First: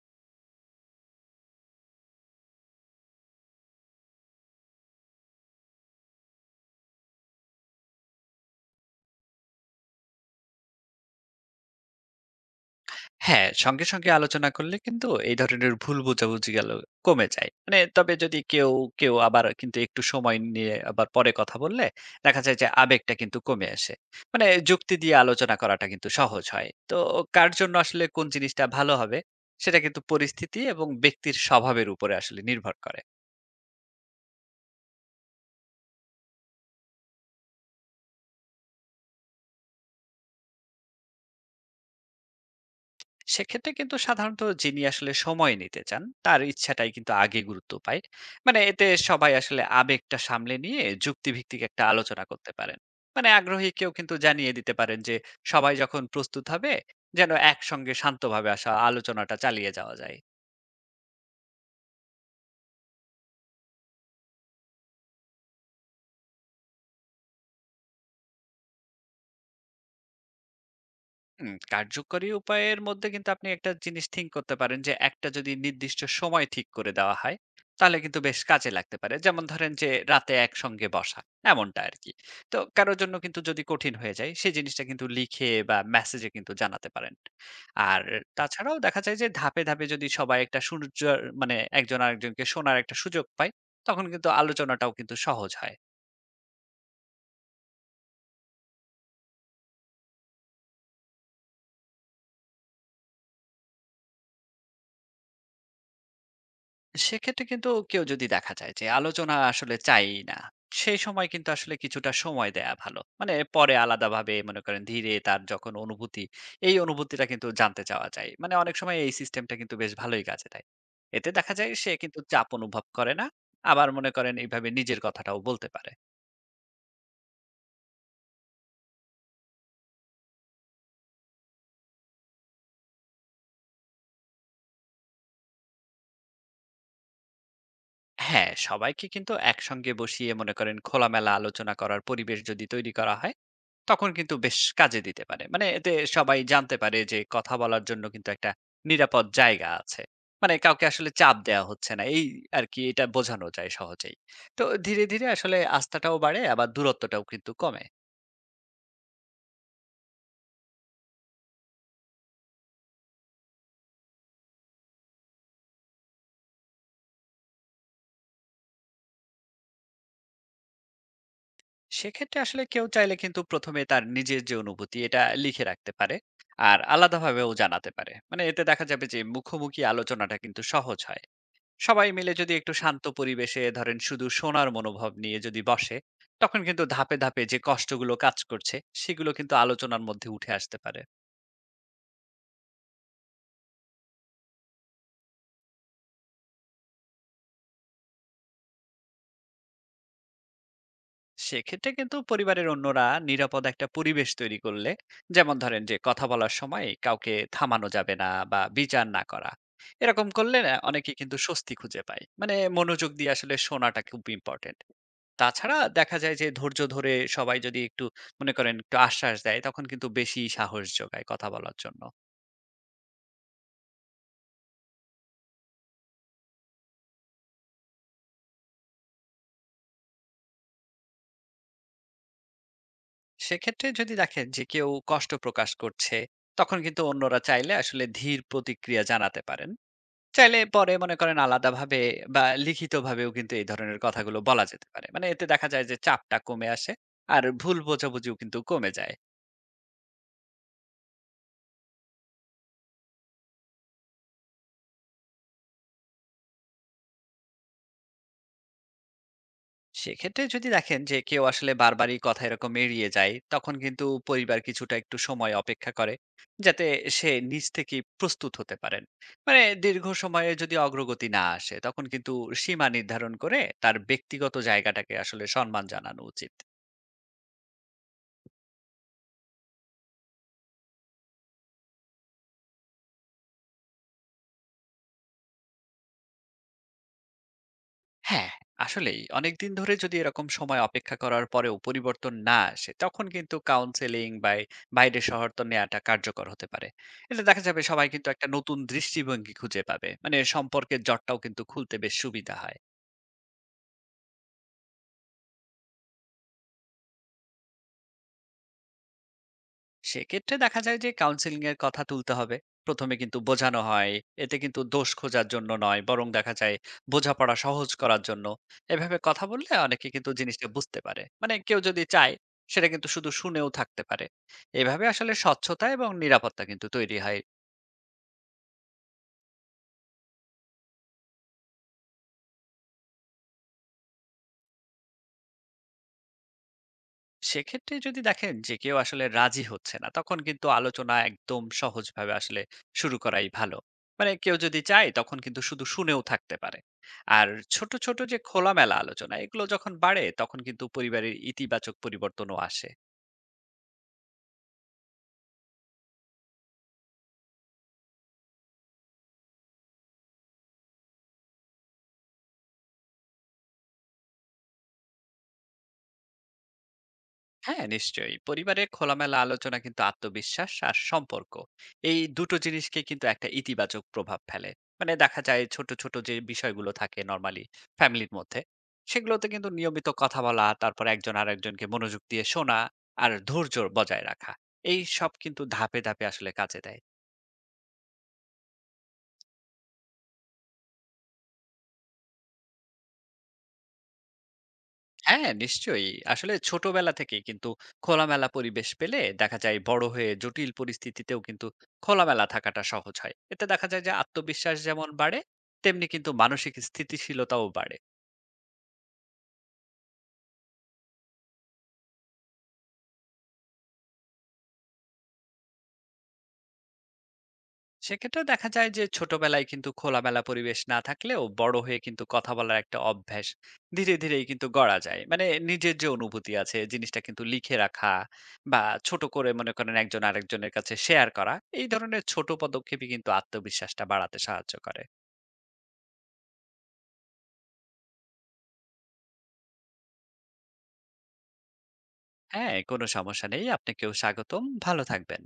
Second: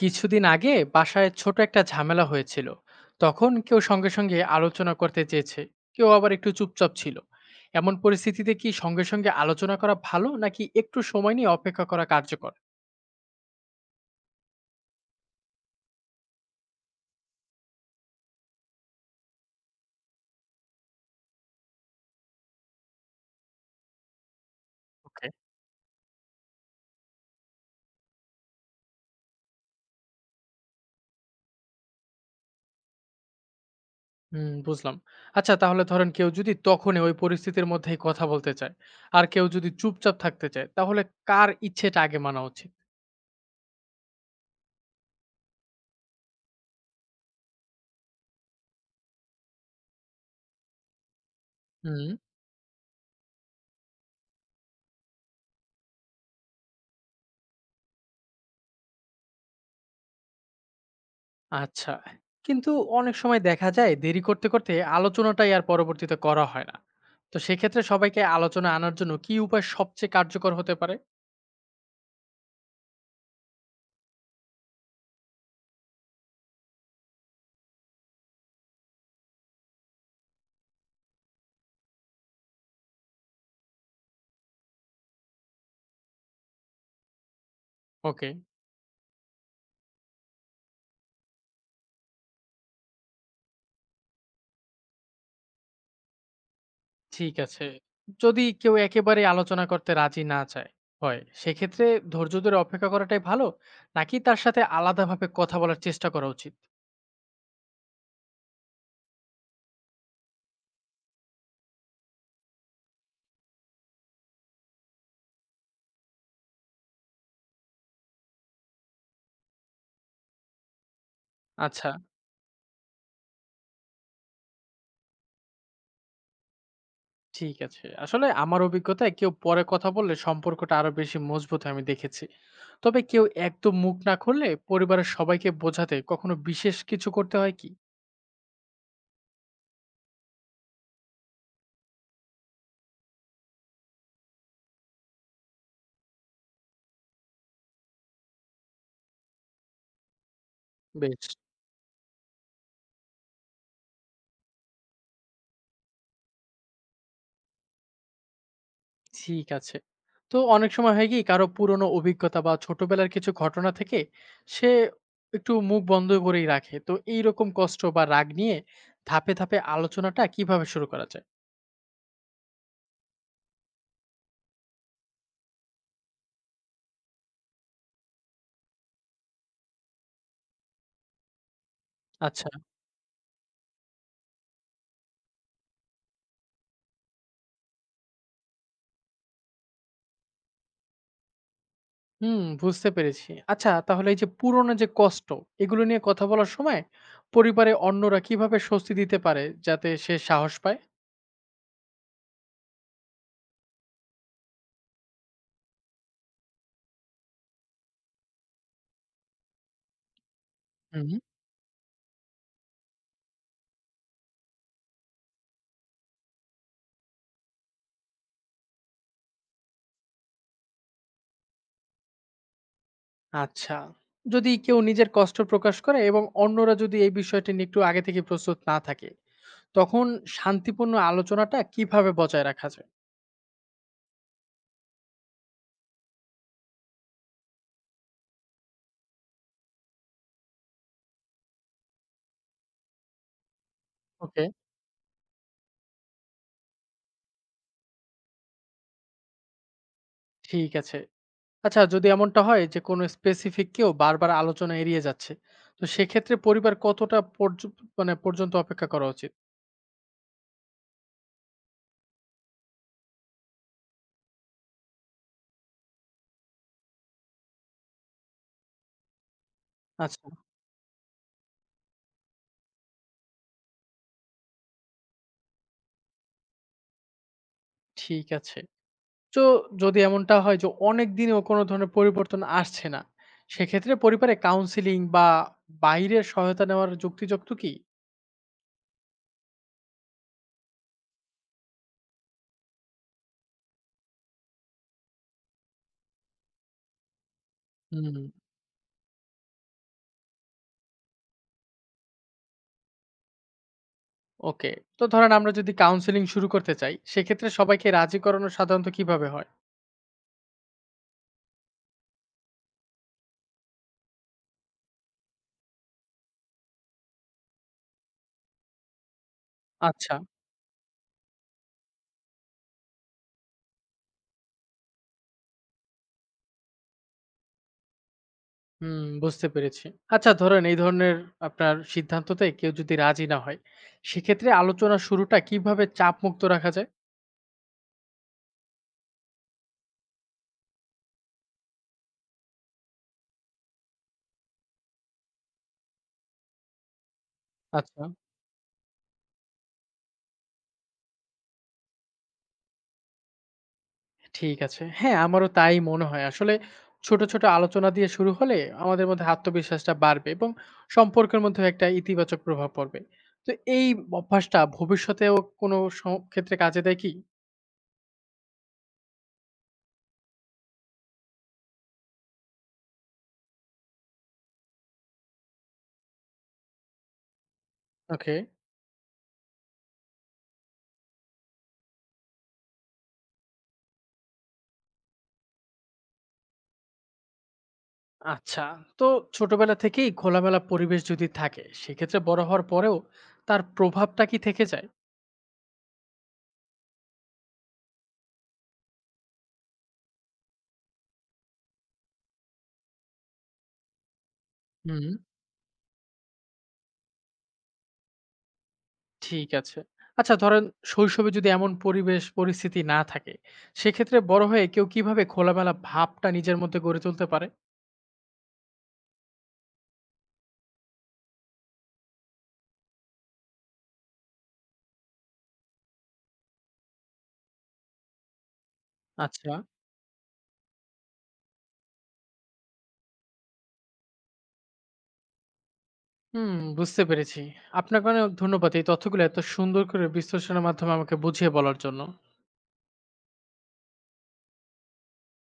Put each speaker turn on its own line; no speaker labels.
কিছুদিন আগে বাসায় ছোট একটা ঝামেলা হয়েছিল। তখন কেউ সঙ্গে সঙ্গে আলোচনা করতে চেয়েছে, কেউ আবার একটু চুপচাপ ছিল। এমন পরিস্থিতিতে কি সঙ্গে সঙ্গে আলোচনা করা ভালো, নাকি একটু সময় নিয়ে অপেক্ষা করা কার্যকর?
হ্যাঁ, সঙ্গে, সঙ্গে আলোচনা করলে কিন্তু এই ধরনের ভুল বোঝাবুঝি গেল কমে যায়। মানে তবে যদি কেউ আবার কিন্তু একটু সময় নিয়ে আবার পরে কথা বললে দেখা যায় যে আবেগটা কিন্তু কমে আসে। মানে যুক্তি দিয়ে
ওকে।
আলোচনা করাটা কিন্তু সহজ হয়। তো কার জন্য আসলে কোন জিনিসটা ভালো হবে সেটা কিন্তু পরিস্থিতি এবং ব্যক্তির স্বভাবের উপরে আসলে নির্ভর করে।
হুম, বুঝলাম। আচ্ছা, তাহলে ধরেন কেউ যদি তখনই ওই পরিস্থিতির মধ্যেই কথা বলতে চায়, আর কেউ যদি চুপচাপ থাকতে চায়, তাহলে কার ইচ্ছেটা আগে মানা উচিত?
সেক্ষেত্রে কিন্তু সাধারণত যিনি আসলে সময় নিতে চান তার ইচ্ছাটাই কিন্তু আগে গুরুত্ব পায়। মানে এতে সবাই আসলে আবেগটা সামলে নিয়ে যুক্তিভিত্তিক একটা
হুম।
আলোচনা করতে পারেন। মানে আগ্রহী কেউ কিন্তু জানিয়ে দিতে পারেন যে সবাই যখন প্রস্তুত হবে, যেন একসঙ্গে শান্তভাবে আসা আলোচনাটা চালিয়ে যাওয়া যায়।
আচ্ছা, কিন্তু অনেক সময় দেখা যায় দেরি করতে করতে আলোচনাটাই আর পরবর্তীতে করা হয় না। তো সেক্ষেত্রে সবাইকে আলোচনা আনার জন্য কি উপায় সবচেয়ে কার্যকর হতে পারে?
কার্যকরী উপায়ের মধ্যে কিন্তু আপনি একটা জিনিস থিঙ্ক করতে পারেন যে একটা যদি নির্দিষ্ট সময় ঠিক করে দেওয়া হয় তাহলে কিন্তু বেশ কাজে লাগতে পারে। যেমন ধরেন যে রাতে একসঙ্গে বসা, এমনটা আর কি। তো কারোর জন্য কিন্তু যদি কঠিন হয়ে যায় সেই জিনিসটা কিন্তু লিখে বা মেসেজে কিন্তু জানাতে পারেন। আর
ওকে।
তাছাড়াও দেখা যায় যে ধাপে ধাপে যদি সবাই একটা সূর্য, মানে একজন আরেকজনকে শোনার একটা সুযোগ পায়, তখন কিন্তু আলোচনাটাও কিন্তু সহজ হয়।
ঠিক আছে, যদি কেউ একেবারে আলোচনা করতে রাজি না চায় হয়, সেক্ষেত্রে ধৈর্য ধরে অপেক্ষা করাটাই ভালো, নাকি তার সাথে আলাদাভাবে কথা বলার চেষ্টা করা উচিত?
সেক্ষেত্রে কিন্তু কেউ যদি দেখা যায় যে আলোচনা আসলে চাই না, সেই সময় কিন্তু আসলে কিছুটা সময় দেয়া ভালো। মানে পরে আলাদাভাবে মনে করেন ধীরে তার যখন অনুভূতি, এই অনুভূতিটা কিন্তু জানতে চাওয়া যায়। মানে অনেক সময় এই সিস্টেমটা কিন্তু বেশ ভালোই কাজে দেয়। এতে দেখা যায়
আচ্ছা।
সে কিন্তু চাপ অনুভব করে না। আবার মনে করেন এইভাবে নিজের কথাটাও বলতে পারে।
ঠিক আছে। আসলে আমার অভিজ্ঞতায় কেউ পরে কথা বললে সম্পর্কটা আরো বেশি মজবুত হয় আমি দেখেছি। তবে কেউ একদম মুখ না খুললে পরিবারের সবাইকে বোঝাতে কখনো বিশেষ কিছু করতে হয় কি?
হ্যাঁ, সবাইকে কিন্তু একসঙ্গে বসিয়ে মনে করেন খোলামেলা আলোচনা করার পরিবেশ যদি তৈরি করা হয় তখন কিন্তু বেশ কাজে দিতে পারে। মানে এতে সবাই জানতে পারে যে কথা বলার জন্য কিন্তু একটা নিরাপদ জায়গা আছে। মানে কাউকে আসলে
বেশ।
চাপ দেওয়া হচ্ছে না, এই আরকি, এটা বোঝানো যায় সহজেই। তো ধীরে, ধীরে আসলে আস্থাটাও বাড়ে আবার দূরত্বটাও কিন্তু কমে।
ঠিক আছে। তো অনেক সময় হয় কি, কারো পুরনো অভিজ্ঞতা বা ছোটবেলার কিছু ঘটনা থেকে সে একটু মুখ বন্ধ করেই রাখে। তো এইরকম কষ্ট বা রাগ নিয়ে ধাপে, ধাপে আলোচনাটা কিভাবে শুরু করা যায়?
সেক্ষেত্রে আসলে কেউ চাইলে কিন্তু ১ম এ তার নিজের যে অনুভূতি এটা লিখে রাখতে পারে। আর আলাদাভাবেও জানাতে পারে। মানে এতে দেখা যাবে যে মুখোমুখি আলোচনাটা কিন্তু সহজ হয়। সবাই মিলে
আচ্ছা।
যদি একটু শান্ত পরিবেশে ধরেন শুধু শোনার মনোভাব নিয়ে যদি বসে, তখন কিন্তু ধাপে ধাপে যে কষ্টগুলো কাজ করছে সেগুলো কিন্তু আলোচনার মধ্যে উঠে আসতে পারে।
হুম, বুঝতে পেরেছি। আচ্ছা, তাহলে এই যে পুরোনো যে কষ্ট, এগুলো নিয়ে কথা বলার সময় পরিবারে অন্যরা কিভাবে স্বস্তি দিতে পারে যাতে সে সাহস পায়?
সেক্ষেত্রে কিন্তু পরিবারের অন্যরা নিরাপদ একটা পরিবেশ তৈরি করলে, যেমন ধরেন যে কথা বলার সময় কাউকে থামানো যাবে না বা বিচার না করা, এরকম করলে না অনেকে
হুম।
কিন্তু স্বস্তি খুঁজে পায়। মানে মনোযোগ দিয়ে আসলে শোনাটা খুব ইম্পর্টেন্ট। তাছাড়া দেখা যায় যে ধৈর্য ধরে সবাই যদি একটু মনে করেন একটু আশ্বাস দেয় তখন কিন্তু বেশি সাহস যোগায় কথা বলার জন্য।
আচ্ছা। যদি কেউ নিজের কষ্ট প্রকাশ করে এবং অন্যরা যদি এই বিষয়টি নিয়ে একটু আগে থেকে প্রস্তুত না থাকে, তখন শান্তিপূর্ণ আলোচনাটা কিভাবে বজায় রাখা যায়?
সেক্ষেত্রে যদি দেখেন যে কেউ কষ্ট প্রকাশ করছে তখন কিন্তু অন্যরা চাইলে আসলে ধীর প্রতিক্রিয়া জানাতে পারেন। চাইলে পরে মনে করেন আলাদাভাবে বা লিখিতভাবেও কিন্তু এই ধরনের কথাগুলো
ওকে।
বলা যেতে পারে। মানে এতে দেখা যায় যে চাপটা কমে আসে। আর ভুল বোঝাবুঝিও কিন্তু কমে যায়।
ঠিক আছে। আচ্ছা, যদি এমনটা হয় যে কোনো স্পেসিফিক কেউ বারবার আলোচনা এড়িয়ে যাচ্ছে, তো সেক্ষেত্রে পরিবার কতটা মানে পর্যন্ত অপেক্ষা করা উচিত?
সেক্ষেত্রে যদি দেখেন যে কেউ আসলে বারবারই কথা এরকম এড়িয়ে যায়, তখন কিন্তু পরিবার কিছুটা একটু সময় অপেক্ষা করে, যাতে সে নিজ থেকেই প্রস্তুত হতে পারেন। মানে দীর্ঘ
আচ্ছা।
সময়ে যদি অগ্রগতি না আসে, তখন কিন্তু সীমা নির্ধারণ করে তার ব্যক্তিগত জায়গাটাকে আসলে সম্মান জানানো উচিত।
ঠিক আছে। তো যদি এমনটা হয় যে অনেকদিনেও কোনো ধরনের পরিবর্তন আসছে না, সেক্ষেত্রে পরিবারে কাউন্সেলিং বা বাইরের সহায়তা নেওয়ার যুক্তিযুক্ত কি?
হ্যাঁ, আসলেই অনেকদিন ধরে যদি এরকম সময় অপেক্ষা করার পরেও পরিবর্তন না আসে, তখন কিন্তু কাউন্সেলিং বা এই বাইরের শহরতো নেয়াটা কার্যকর হতে পারে। এতে দেখা যাবে সবাই
হুম।
কিন্তু একটা নতুন দৃষ্টিভঙ্গি খুঁজে পাবে। মানে সম্পর্কের জটটাও কিন্তু খুলতে বেশ সুবিধা হয়।
ওকে। তো ধরেন আমরা যদি কাউন্সেলিং শুরু করতে চাই, সেক্ষেত্রে সবাইকে রাজি করানো সাধারণত কিভাবে হয়?
সেক্ষেত্রে দেখা যায় যে কাউন্সিলিং এর কথা তুলতে হবে। প্রথমে কিন্তু বোঝানো হয়। এতে কিন্তু দোষ খোঁজার জন্য নয়, বরং দেখা যায় বোঝাপড়া সহজ করার জন্য। এভাবে কথা বললে অনেকে
আচ্ছা।
কিন্তু জিনিসটা বুঝতে পারে। মানে কেউ যদি চায় সেটা কিন্তু শুধু শুনেও থাকতে পারে। এভাবে আসলে স্বচ্ছতা এবং নিরাপত্তা কিন্তু তৈরি হয়।
হুম, বুঝতে পেরেছি। আচ্ছা, ধরেন এই ধরনের আপনার সিদ্ধান্ততে কেউ যদি রাজি না হয়, সেক্ষেত্রে আলোচনা শুরুটা কিভাবে চাপমুক্ত রাখা যায়?
সেক্ষেত্রে যদি দেখেন যে কেউ আসলে রাজি হচ্ছে না তখন কিন্তু আলোচনা একদম সহজভাবে আসলে শুরু করাই ভালো। মানে কেউ যদি চায় তখন কিন্তু শুধু শুনেও থাকতে পারে। আর ছোট
আচ্ছা।
ছোট যে খোলামেলা আলোচনা এগুলো যখন বাড়ে তখন কিন্তু পরিবারের ইতিবাচক পরিবর্তনও আসে।
ঠিক আছে। হ্যাঁ, আমারও তাই মনে হয়। আসলে ছোট, ছোট আলোচনা দিয়ে শুরু হলে আমাদের মধ্যে আত্মবিশ্বাসটা বাড়বে এবং সম্পর্কের মধ্যেও একটা ইতিবাচক প্রভাব পড়বে। তো এই অভ্যাসটা ভবিষ্যতেও কোনো স ক্ষেত্রে কাজে দেয় কি?
হ্যাঁ, নিশ্চয়ই। পরিবারে খোলামেলা আলোচনা কিন্তু আত্মবিশ্বাস আর সম্পর্ক, এই দুটো জিনিসকে কিন্তু একটা ইতিবাচক প্রভাব ফেলে। মানে দেখা যায় ছোট, ছোট যে বিষয়গুলো থাকে নরমালি ফ্যামিলির
ওকে।
মধ্যে, সেগুলোতে কিন্তু নিয়মিত কথা বলা, তারপর একজন আরেকজনকে মনোযোগ দিয়ে শোনা আর ধৈর্য বজায় রাখা, এই সব কিন্তু ধাপে, ধাপে আসলে কাজে দেয়।
আচ্ছা। তো ছোটবেলা থেকেই খোলামেলা পরিবেশ যদি থাকে, সেক্ষেত্রে বড় হওয়ার পরেও তার প্রভাবটা কি থেকে যায়?
হ্যাঁ, নিশ্চয়ই। আসলে ছোটবেলা থেকেই কিন্তু খোলামেলা পরিবেশ পেলে দেখা যায় বড় হয়ে জটিল পরিস্থিতিতেও কিন্তু খোলামেলা থাকাটা সহজ হয়। এতে দেখা যায় যে আত্মবিশ্বাস
হুম,
যেমন বাড়ে, তেমনি কিন্তু মানসিক স্থিতিশীলতাও বাড়ে।
ঠিক আছে। আচ্ছা, ধরেন শৈশবে যদি এমন পরিবেশ পরিস্থিতি না থাকে, সেক্ষেত্রে বড় হয়ে কেউ কিভাবে খোলামেলা ভাবটা নিজের মধ্যে গড়ে তুলতে পারে?
সেক্ষেত্রে দেখা যায় যে ছোটবেলায় কিন্তু খোলামেলা পরিবেশ না থাকলেও বড় হয়ে কিন্তু কথা বলার একটা অভ্যাস ধীরে ধীরেই কিন্তু গড়া যায়। মানে নিজের যে অনুভূতি আছে জিনিসটা কিন্তু লিখে রাখা বা ছোট করে
আচ্ছা।
মনে করেন একজন আরেকজনের কাছে শেয়ার করা, এই ধরনের ছোট পদক্ষেপই কিন্তু আত্মবিশ্বাসটা বাড়াতে সাহায্য করে।
হুম, বুঝতে পেরেছি। আপনাকে অনেক ধন্যবাদ এই তথ্যগুলো এত সুন্দর করে বিশ্লেষণের মাধ্যমে আমাকে বুঝিয়ে বলার জন্য।
হ্যাঁ কোনো সমস্যা নেই, আপনাকেও স্বাগতম, ভালো থাকবেন।